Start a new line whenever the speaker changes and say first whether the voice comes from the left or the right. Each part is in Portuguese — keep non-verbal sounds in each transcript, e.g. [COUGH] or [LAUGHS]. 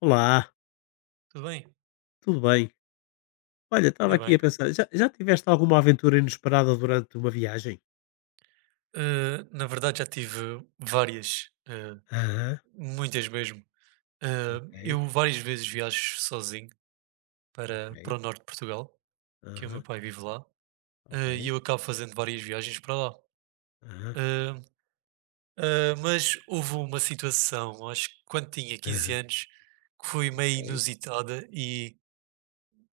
left: Olá,
right: Tudo bem?
left: tudo bem? Olha, estava
right: Ainda
left: aqui a
right: bem.
left: pensar, já tiveste alguma aventura inesperada durante uma viagem?
right: Na verdade, já tive várias,
left: Aham,
right: muitas mesmo. Eh,
left: ok,
right: eu várias vezes viajo sozinho
left: ok,
right: para o norte de Portugal, que o meu
left: aham,
right: pai vive lá,
left: ok,
right: e eu acabo fazendo várias viagens para lá.
left: aham,
right: Eh, mas houve uma situação, acho que quando tinha quinze
left: aham,
right: anos, que foi meio
left: ok,
right: inusitada e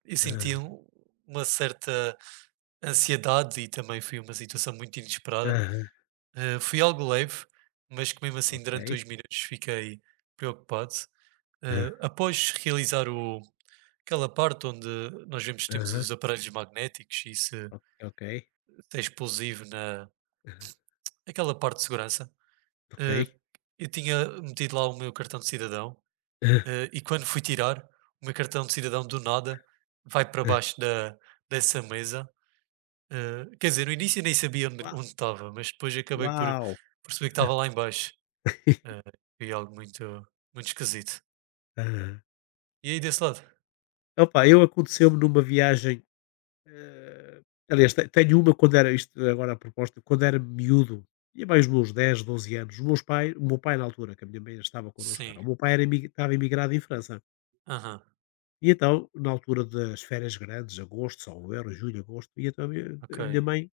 right: eu
left: aham,
right: uma certa ansiedade e também foi uma situação muito inesperada.
left: aham,
right: Fui algo leve, mas que mesmo assim
left: ok,
right: durante 2 minutos fiquei preocupado.
left: aham,
right: Após aquela parte onde nós vemos que temos
left: aham,
right: os aparelhos magnéticos e
left: ok, ok,
right: se é explosivo
left: aham,
right: aquela parte de segurança,
left: ok,
right: eh, eu tinha metido lá o meu cartão de cidadão,
left: aham,
right: e quando fui tirar, o meu cartão de cidadão do nada vai para
left: aham.
right: baixo dessa mesa. Quer dizer, no início eu nem sabia onde
left: Uau!
right: onde estava, mas depois acabei por
left: Uau.
right: perceber que estava lá em baixo. Eh,
left: [LAUGHS]
right: Foi algo muito, muito esquisito.
left: Aham.
right: E aí desse lado?
left: Opa, eu aconteceu-me numa viagem. Eh, Aliás, te tenho uma quando era isto agora a proposta quando era miúdo, tinha mais meus 10, 12 anos, o meu pai na altura, que a minha mãe estava connosco cá,
right: Sim.
left: o meu pai era, estava emigrado em França.
right: Aham.
left: E então, na altura das férias grandes, agosto, salvo julho, agosto, e então
right: Ok.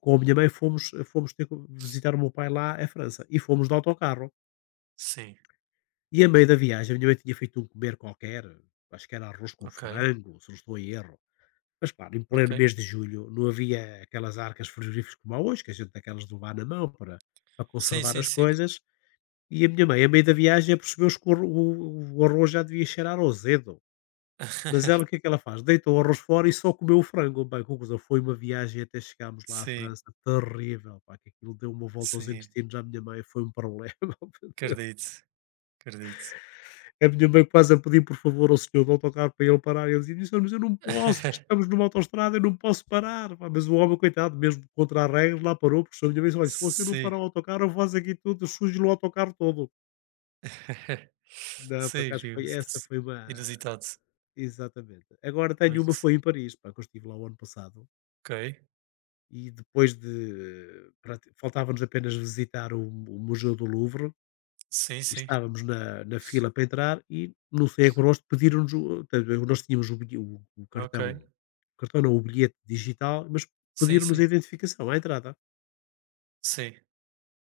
left: com a minha mãe fomos ter visitar o meu pai lá à França. E fomos de autocarro.
right: Sim.
left: E a meio da viagem, a minha mãe tinha feito um comer qualquer, acho que era arroz com
right: Ok.
left: frango, se não estou em erro. Mas claro, em pleno
right: Ok.
left: mês de julho não havia aquelas arcas frigoríficas como há hoje, que a gente tem aquelas de levar na mão para
right: Sim,
left: conservar
right: sim,
left: as
right: sim.
left: coisas. E a minha mãe, a meio da viagem, percebeu-se que o arroz já devia cheirar ao azedo. Mas ela, o que
right: [LAUGHS]
left: é que ela faz? Deita o arroz fora e só comeu o frango. Bem, conclusão, foi uma viagem até chegarmos lá à
right: Sim.
left: França terrível, pá, que aquilo deu uma volta aos
right: Sim.
left: intestinos à minha mãe, foi um [LAUGHS] problema.
right: Acredito. Acredito.
left: A minha mãe quase a pedir, por favor, ao senhor do autocarro para ele parar. E eu dizia: "Mas senhor, mas eu não posso, porque estamos
right: [LAUGHS]
left: numa autoestrada, eu não posso parar". Pá, mas o homem, coitado, mesmo contra a regra, lá parou, porque a minha mãe disse: "Olha, se você não
right: Sim.
left: parar o autocarro, eu faço aqui tudo, sujo-lhe o autocarro todo".
right: [LAUGHS]
left: Não, por
right: Sim,
left: acaso foi essa foi uma
right: inusitado.
left: exatamente. Agora tenho uma,
right: Muito.
left: foi em Paris, pá, que eu estive lá o ano passado,
right: Ok.
left: e depois de pronto, faltava-nos apenas visitar o Museu do Louvre.
right: Sim,
left: E
right: sim.
left: estávamos na fila para entrar e não sei a que rosto pediram-nos o portanto, nós tínhamos o
right: Ok.
left: cartão, o cartão não, o bilhete digital, mas
right: Sim,
left: pediram-nos a
right: sim.
left: identificação à entrada.
right: Sim.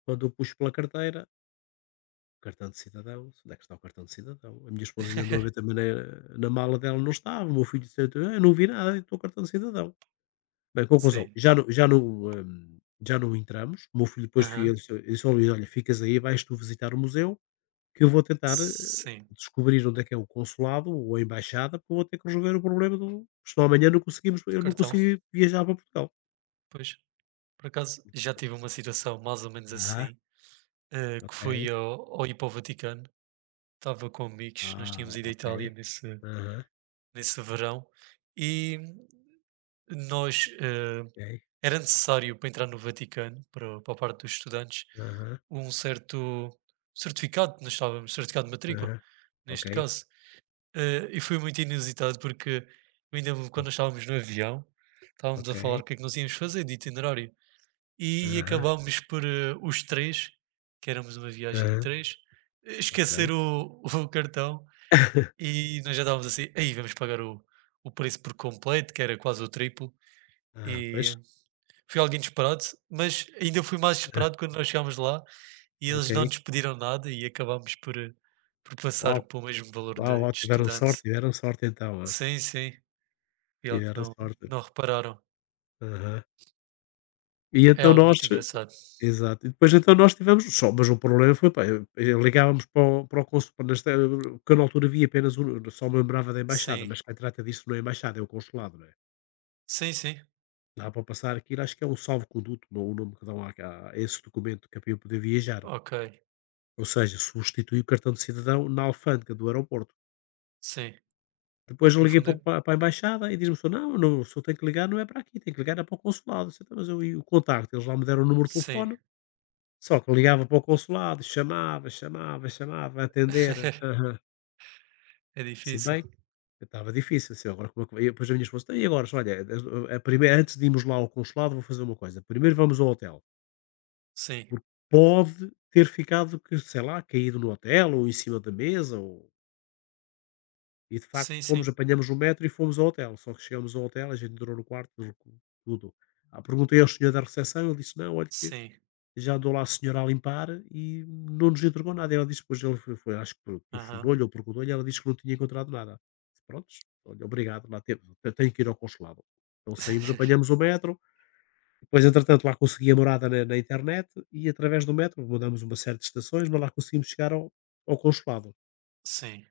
left: Quando eu puxo pela carteira, cartão de cidadão, onde é que está o cartão de cidadão? A minha esposa ainda andou a ver também
right: [LAUGHS]
left: na mala dela, não estava. O meu filho disse: "Ah, eu não vi nada, então o cartão de cidadão". Bem, conclusão,
right: Sim.
left: já não entramos. O meu filho depois fi
right: Aham.
left: ele disse: "Ó olha, ficas aí, vais tu visitar o museu", que eu vou tentar,
right: Sim.
left: descobrir onde é que é o consulado ou a embaixada, porque eu vou ter que resolver o problema do senão amanhã não conseguimos
right: Do
left: eu não
right: cartão.
left: consigo viajar para Portugal.
right: Pois. Por acaso, já tive uma situação mais ou menos
left: Ah,
right: assim. Eh, que fui
left: ok.
right: ao ir para o Vaticano, estava com amigos, nós
left: Ah,
right: tínhamos ido à
left: ok.
right: Itália
left: Aham,
right: nesse verão, e nós
left: ok.
right: era necessário para entrar no Vaticano, para a parte dos estudantes,
left: Aham,
right: um certo certificado, nós estávamos, certificado de matrícula,
left: aham. Ok.
right: neste caso. E foi muito inusitado porque eu
left: Ah,
right: quando nós estávamos no avião, estávamos a
left: ok.
right: falar o que é que nós íamos fazer de itinerário e
left: Aham,
right: acabámos por os três, que éramos uma viagem de
left: aham,
right: três,
left: ok.
right: esquecer [LAUGHS] o cartão,
left: [LAUGHS]
right: e nós já estávamos assim, aí vamos pagar o preço por completo, que era quase o triplo,
left: Ah, pois.
right: e foi algo inesperado, mas ainda foi mais
left: Hã,
right: esperado quando nós chegámos lá e eles não
left: ok.
right: nos pediram nada e acabámos por passar
left: Uau,
right: pelo mesmo valor
left: uau, uau,
right: de estudante.
left: tiveram sorte então, ah.
right: Sim, sim, foi algo que
left: Tiveram
right: não,
left: sorte.
right: não repararam.
left: Aham. E
right: É
left: então
right: algo
left: nós.
right: muito engraçado.
left: Exato. E depois então nós tivemos só mas o problema foi, pá, eu ligávamos para o consu nesta porque eu na altura via apenas o só me lembrava da embaixada,
right: Sim,
left: mas quem trata disso não é a embaixada, é o consulado, não é?
right: sim, sim.
left: Dá para passar aquilo, acho que é um salvo-conduto, não é o nome que dão à a esse documento que é para eu poder viajar.
right: Ok,
left: Ou seja, substitui o cartão de cidadão na alfândega do aeroporto.
right: sim.
left: Depois
right: Porque
left: eu
right: no
left: liguei
right: fundo
left: para
right: é.
left: o para para a embaixada e diz-me o "Não, não, só tenho que ligar não é para aqui, tem que ligar é para o consulado". Eu disse: "Então, mas eu e o contacto?". Eles lá me deram o número de
right: Sim.
left: telefone. Só que ligava para o consulado, chamava, chamava, chamava, a atender,
right: [LAUGHS]
left: aham,
right: É
left: se
right: difícil.
left: bem estava difícil, assim, agora como é que vai e depois a minha esposa: "Então e agora? Olha, a primeira antes de irmos lá ao consulado vou fazer uma coisa, primeiro vamos ao hotel,
right: Sim.
left: porque pode ter ficado que, sei lá, caído no hotel ou em cima da mesa ou" e de facto
right: Sim, sim.
left: fomos, apanhamos o metro e fomos ao hotel, só que chegamos ao hotel, a gente entrou no quarto, tudo tudo. Ah, perguntei ao senhor da recepção, ele disse: "Não, olha que"
right: Sim.
left: já andou lá a senhora a limpar e não nos entregou nada. Ela disse depois, ele foi, foi, acho que
right: Aham.
left: telefonou-lhe ou perguntou-lhe, ela disse que não tinha encontrado nada. Prontos, olha, obrigado, lá teve, tenho que ir ao consulado. Então saímos,
right: [LAUGHS]
left: apanhamos o metro, depois entretanto lá consegui a morada na internet e através do metro mudamos uma série de estações, mas lá conseguimos chegar ao, ao consulado.
right: Sim.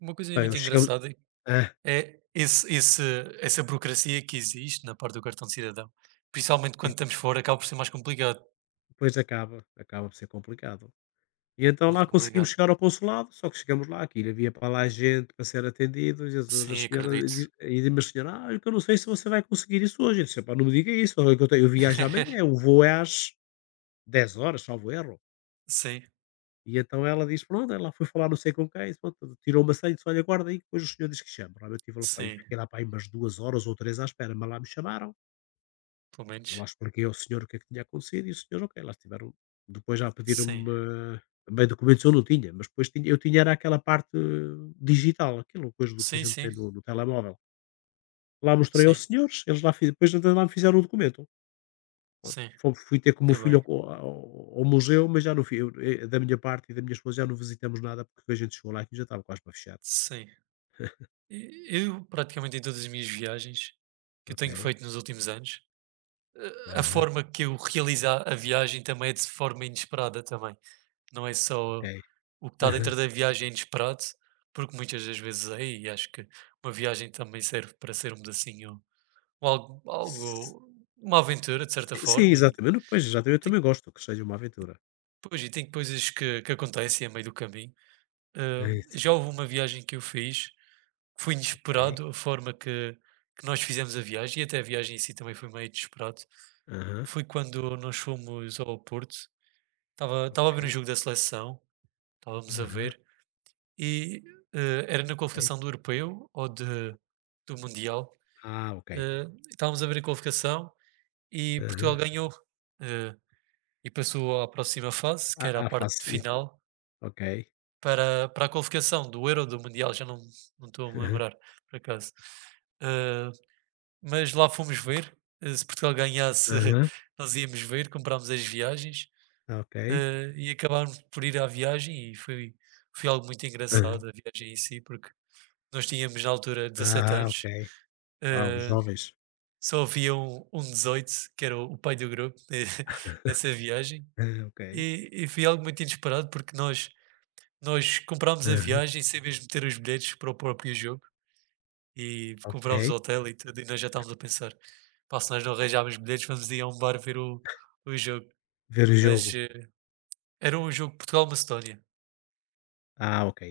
right: Uma coisa
left: Bem,
right: muito
left: chegamos...
right: engraçada
left: Ah,
right: é esse esse essa burocracia que existe na parte do cartão de cidadão, principalmente quando
left: isso
right: estamos fora, acaba por ser mais complicado.
left: depois acaba, acaba por ser complicado. E então
right: Muito
left: lá conseguimos
right: complicado.
left: chegar ao consulado, só que chegamos lá, aquilo havia para lá gente para ser atendido, Jesus, a
right: Sim,
left: senhora,
right: acredito.
left: diz-me a senhora, ah, eu que eu não sei se você vai conseguir isso hoje. Eu disse, "Epá, não me diga isso, olha eu, tenho, eu viajo
right: [LAUGHS]
left: amanhã, o voo é às 10 horas, salvo erro".
right: Sim,
left: E então ela disse, pronto, ela foi falar não sei com quem, pronto, tirou uma senha, disse, olha, guarda aí, que depois o senhor diz que chama. Realmente eu tive lá, pá, e
right: sim.
left: fiquei lá para aí umas 2 horas ou 3 à espera, mas lá me chamaram.
right: Pelo
left: Eu lá
right: menos.
left: expliquei ao senhor o que é que tinha acontecido e o senhor, ok, lá estiveram. Depois já
right: Sim.
left: pediram-me bem documentos eu não tinha, mas depois tinha, eu tinha era aquela parte digital, aquilo coisa do que a
right: Sim,
left: gente tem
right: sim.
left: no telemóvel. Lá mostrei aos
right: Sim,
left: senhores, eles lá, depois ainda lá me fizeram o documento. Pronto.
right: sim.
left: Fui ter com o meu
right: Ainda
left: filho
right: bem.
left: ao, ao museu, mas já não fui. Da minha parte e da minha esposa já não visitamos nada porque a gente chegou lá e já estava quase para fechar.
right: Sim. E eu praticamente em todas as minhas viagens que eu tenho
left: Ok.
right: feito nos últimos anos, a
left: Aham,
right: forma que eu realizo a viagem também é de forma inesperada também. Não é
left: ok.
right: só o que está
left: Aham.
right: dentro da viagem é inesperado, porque muitas das vezes é, e acho que uma viagem também serve para ser um pedacinho, ou algo,
left: S-
right: algo uma aventura de certa
left: Sim,
right: forma, e
left: exatamente. Pois, exatamente. Eu
right: tem,
left: também gosto que seja uma aventura.
right: pois, e tem coisas que acontecem a meio do caminho.
left: É
right: Ah,
left: isso.
right: já houve uma viagem que eu fiz, que foi
left: Ok.
right: inesperado a forma que nós fizemos a viagem, e até a viagem em si também foi meio inesperado.
left: Aham,
right: Foi quando nós fomos ao Porto. Estava a ver um
left: ok.
right: jogo da seleção, estávamos a
left: Aham,
right: ver, e, era na
left: ok.
right: qualificação do europeu ou de do mundial,
left: Ah, ok.
right: estávamos a ver a qualificação e Portugal
left: Aham.
right: ganhou, eh, e passou à próxima fase, que
left: Ah
right: era a
left: ah,
right: parte
left: facilita.
right: final,
left: Ok.
right: para a qualificação do euro ou do mundial, já não estou a me
left: Aham,
right: lembrar, por acaso. Eh, mas lá fomos ver, se Portugal ganhasse
left: aham,
right: [LAUGHS] nós íamos ver, comprámos as viagens.
left: ok.
right: E acabámos por ir à viagem e foi algo muito
left: Aham.
right: engraçado a viagem em si, porque nós tínhamos na altura 17
left: Ah, ok.
right: anos,
left: Uau,
right: eh,
left: jovens.
right: só havia um 18 que era o pai do grupo, [LAUGHS]
left: [LAUGHS]
right: nessa viagem,
left: Ah, ok.
right: e foi algo muito inesperado, porque nós comprámos a
left: Aham,
right: viagem sem mesmo ter os bilhetes para o próprio jogo, e comprámos
left: ok.
right: o hotel e tudo, e nós já estávamos a pensar, pá, se nós não arranjarmos bilhetes, vamos ir a um bar ver o jogo.
left: Ver o
right: Mas
left: jogo.
right: era um jogo Portugal-Macedónia.
left: Ah, ok.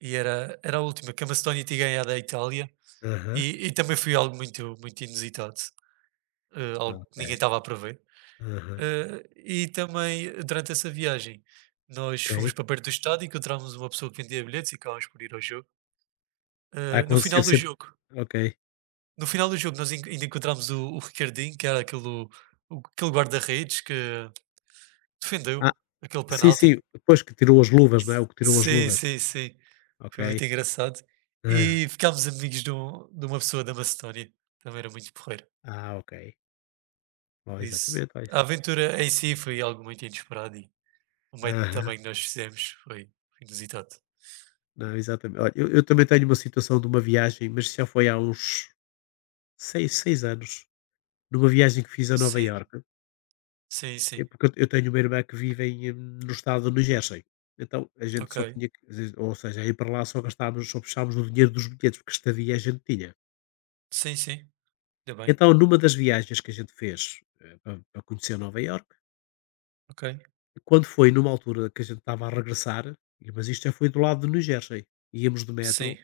right: Era a última que a Macedónia tinha ganhado à Itália
left: Aham,
right: e também foi algo muito, muito inusitado, algo que ninguém
left: ok.
right: estava a prever.
left: Aham,
right: Eh, e também durante essa viagem nós fomos
left: ok.
right: para perto do estádio e encontramos uma pessoa que vendia bilhetes e acabámos por ir ao jogo.
left: Ah,
right: No
left: acontecia
right: final do
left: sempre
right: jogo,
left: ok.
right: no final do jogo nós ainda encontramos o Ricardinho, que era aquele, aquele guarda-redes que defendeu
left: Ah,
right: aquele
left: sim, sim,
right: penalti.
left: depois que tirou as luvas, não é, o que tirou as
right: Sim,
left: luvas.
right: sim, sim.
left: Ok.
right: Foi muito engraçado.
left: Ah.
right: E ficámos amigos de uma pessoa da Macedónia. Também era muito porreiro.
left: Ah, ok. Oh,
right: Por isso,
left: exatamente, ó, isso.
right: a aventura em si foi algo muito inesperado e o método
left: Aham.
right: também que nós fizemos foi inusitado.
left: Não, exatamente. Olha, eu também tenho uma situação de uma viagem, mas já foi há uns 6, 6 anos, numa viagem que fiz a Nova
right: Sim,
left: Iorque,
right: sim,
left: é
right: sim.
left: porque eu tenho uma irmã que vive em, no estado do New Jersey. Então a gente
right: Ok.
left: só tinha ou seja, ir para lá só gastávamos, só puxávamos o dinheiro dos bilhetes, porque estadia a gente tinha.
right: Sim, sim. Ainda bem.
left: Então, numa das viagens que a gente fez para conhecer Nova Iorque,
right: Ok.
left: quando foi numa altura que a gente estava a regressar, mas isto já foi do lado do New Jersey, íamos do metro.
right: Sim.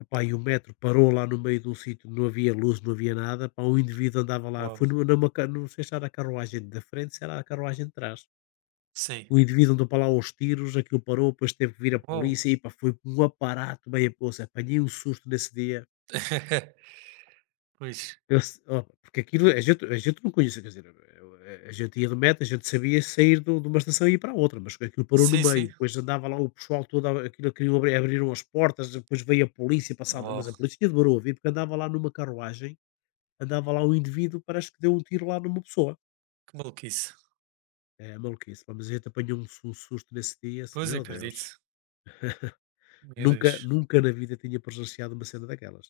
left: Epá, e o metro parou lá no meio de um sítio, não havia luz, não havia nada. Pá, um indivíduo andava lá,
right: Uau.
left: foi não sei se era a carruagem da frente, se era a carruagem de trás.
right: Sim.
left: O indivíduo andou para lá aos tiros, aquilo parou, depois teve que vir a
right: Uau.
left: polícia e pá, foi um aparato meia poça. Apanhei um susto nesse dia.
right: [LAUGHS] Pois.
left: Eu se- Ó, porque aquilo a gente não conhecia, quer dizer, a gente ia de metro, a gente sabia sair de uma estação e ir para outra, mas aquilo parou no
right: Sim,
left: meio.
right: sim.
left: Depois andava lá o pessoal todo, aquilo queriam abrir, abriram as portas, depois veio a polícia passada,
right: Uau.
left: mas a polícia demorou a vir porque andava lá numa carruagem andava lá um indivíduo, parece que deu um tiro lá numa pessoa.
right: Que maluquice.
left: É maluquice, pá, mas a gente apanhou um, um susto nesse dia, assim,
right: Pois
left: meu Deus.
right: acredito. Meu
left: Nunca,
right: Deus.
left: nunca na vida tinha presenciado uma cena daquelas.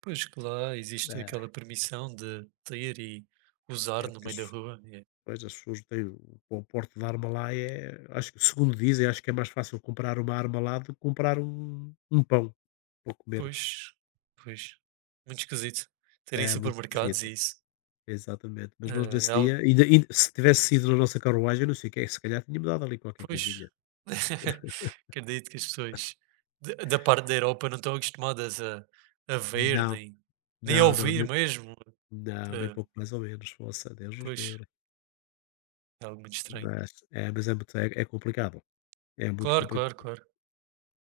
right: Pois que lá existe
left: É,
right: aquela permissão de ter e usar
left: é
right: no
left: porque
right: meio da rua. É.
left: pois, as pessoas têm o porte de arma lá é, acho que, segundo dizem, acho que é mais fácil comprar uma arma lá do que comprar um, um pão para comer.
right: Pois, pois, muito esquisito. Terem
left: É muito
right: supermercados
left: esquisito.
right: e isso.
left: Exatamente.
right: Ah,
left: Mas nós nesse
right: é
left: dia,
right: algo,
left: ainda, se tivesse sido na nossa carruagem, não sei o que é, se calhar tinha mudado ali qualquer
right: pois,
left: coisinha.
right: [LAUGHS] acredito que as pessoas da parte da Europa não estão acostumadas a ver,
left: Não,
right: nem, nem a
left: não,
right: ouvir
left: não.
right: mesmo.
left: Não, nem
right: Ah,
left: pouco mais ou menos, poça, Deus nos
right: pois,
left: livre.
right: é algo muito estranho.
left: Mas é muito, é, é complicado, é muito
right: Claro, claro,
left: complicado,
right: claro,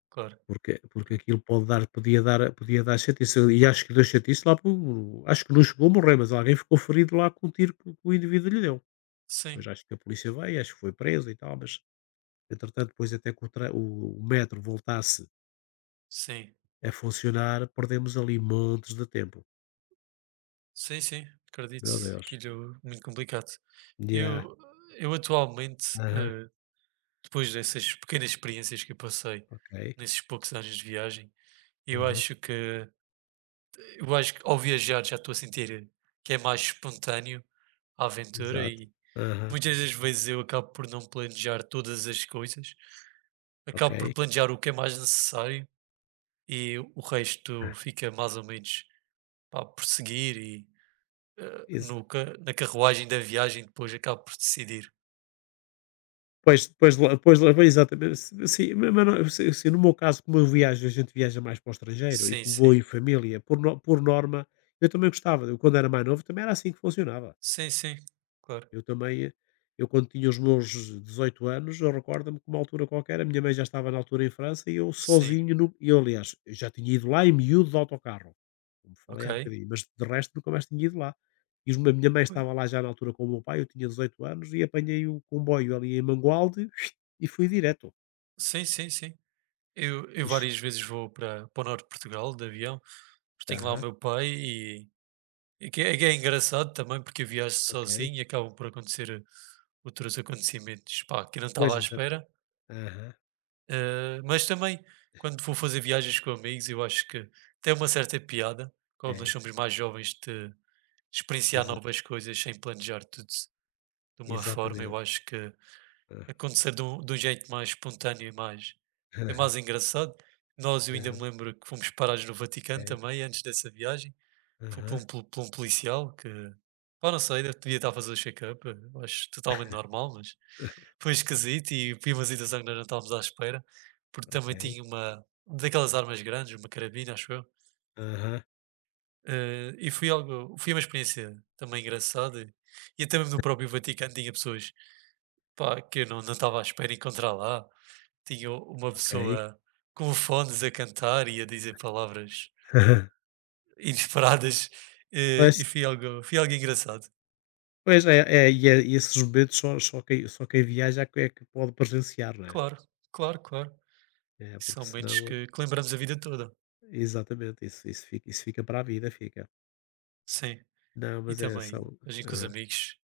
right: claro.
left: porque, porque aquilo pode dar, podia dar, podia dar chatice, e acho que deu chatice lá por, acho que não chegou a morrer, mas alguém ficou ferido lá com o tiro que o indivíduo lhe deu. Pois
right: Sim,
left: acho que a polícia veio, acho que foi preso e tal, mas entretanto depois até que o, o metro voltasse
right: sim,
left: a funcionar, perdemos ali montes de tempo.
right: sim, sim, acredito.
left: Meu Deus.
right: Aquilo é muito complicado.
left: Yeah.
right: Eu eu atualmente,
left: Aham.
right: depois dessas pequenas experiências que eu passei
left: Ok.
right: nesses poucos anos de viagem, eu
left: Aham.
right: acho que eu acho que ao viajar já estou a sentir que é mais espontâneo a aventura,
left: Exato.
right: e
left: Aham.
right: muitas das vezes eu acabo por não planejar todas as coisas,
left: Ok.
right: acabo por planejar o que é mais necessário e o resto
left: Ah,
right: fica mais ou menos, pá, por seguir e,
left: ex-
right: no ca na carruagem da viagem depois acabo por decidir.
left: Pois, depois, depois, pois, exatamente. Sim, mas se no meu caso, como eu viajo, a gente viaja mais para o estrangeiro e
right: Sim,
left: como vou em
right: sim.
left: família, por, por norma, eu também gostava. Eu, quando era mais novo, também era assim que funcionava.
right: Sim, sim, claro.
left: Eu também, eu quando tinha os meus 18 anos, eu recordo-me que uma altura qualquer, a minha mãe já estava na altura em França e eu
right: Sim,
left: sozinho, no, e eu aliás, eu já tinha ido lá em miúdo de autocarro, como
right: ok.
left: falei há bocadinho, mas de resto nunca mais tinha ido lá. E a minha mãe
right: Pois.
left: estava lá já na altura com o meu pai, eu tinha 18 anos, e apanhei o comboio ali em Mangualde [SNIFFS] e fui direto.
right: Sim, sim, sim. Eu
left: Ixi.
right: várias vezes vou para o norte de Portugal de avião, porque tenho lá o
left: Aham,
right: meu pai e que é engraçado também porque eu viajo
left: ok.
right: sozinho e acabam por acontecer outros acontecimentos pá, que eu não
left: Pois,
right: estava à
left: exato.
right: espera.
left: Aham,
right: Mas também quando vou fazer viagens com amigos, eu acho que tem uma certa piada, como nós
left: ok.
right: somos mais jovens, de experienciar
left: Exa
right: novas coisas sem planejar tudo de uma forma. Eu
left: exatamente.
right: acho que
left: Ah,
right: acontecer de um jeito mais espontâneo é mais
left: [LAUGHS]
right: engraçado. Nós, eu ainda me
left: não,
right: lembro que fomos parados no Vaticano
left: ok.
right: também, antes dessa viagem. Foi por
left: Aham,
right: um, por um policial que, pá, não sei, devia estar a fazer o check-up, acho totalmente normal, mas
left: [LAUGHS]
right: foi esquisito e foi uma situação que nós não estávamos à espera, porque também
left: ok.
right: tinha uma daquelas armas grandes, uma carabina, acho eu.
left: Aham.
right: Eh, e foi algo, foi uma experiência também engraçada. E até mesmo no próprio Vaticano tinha pessoas pá, que eu não, não estava à espera de encontrar lá. Tinha uma
left: Ok.
right: pessoa com fones a cantar e a dizer palavras
left: [LAUGHS]
right: inesperadas,
left: Pois,
right: e foi algo engraçado.
left: pois é, é, e esses momentos só, só quem viaja é que pode presenciar, não é?
right: Claro, claro, claro.
left: É,
right: E
left: porque
right: são momentos
left: senão,
right: que lembramos a vida toda.
left: exatamente, isso, isso fica para a vida, fica.
right: Sim.
left: Não,
right: E
left: mas é,
right: também
left: são.
right: a gente com os
left: Aham.
right: amigos.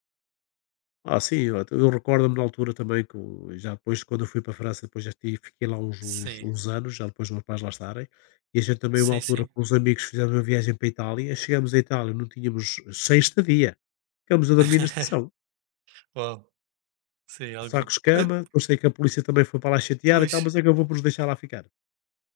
left: Ah, sim, eu recordo-me na altura também já depois, quando eu fui para a França, depois já tive, fiquei lá uns, uns,
right: Sim,
left: uns anos, já depois dos meus pais lá estarem, e a gente também, uma
right: sim,
left: altura,
right: sim.
left: com os amigos, fizemos uma viagem para a Itália, chegamos à Itália, não tínhamos sem estadia, ficamos a dormir na
right: [LAUGHS]
left: estação.
right: Uau, sim,
left: O
right: algo muito
left: saco-escama, depois sei que a polícia também foi para lá chatear e tal,
right: pois,
left: mas é que eu vou por os deixar lá ficar.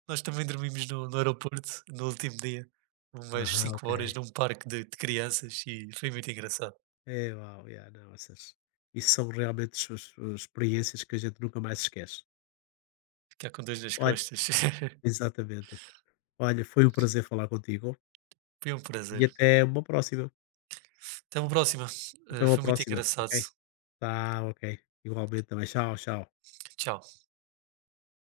right: nós também dormimos no aeroporto no último dia, umas
left: Aham,
right: 5
left: ok.
right: horas num parque de crianças e foi muito engraçado.
left: É, uau, yeah, não, essas, isso são realmente as suas experiências que a gente nunca mais esquece.
right: Ficar com 2 nas
left: Olha,
right: costas, [LAUGHS]
left: exatamente. Olha, foi um prazer falar contigo
right: foi um
left: e
right: prazer.
left: até uma próxima.
right: Até uma próxima.
left: Até uma
right: Foi muito
left: próxima,
right: engraçado.
left: ok? Tá, ok. Igualmente também. Tchau, tchau.
right: Tchau.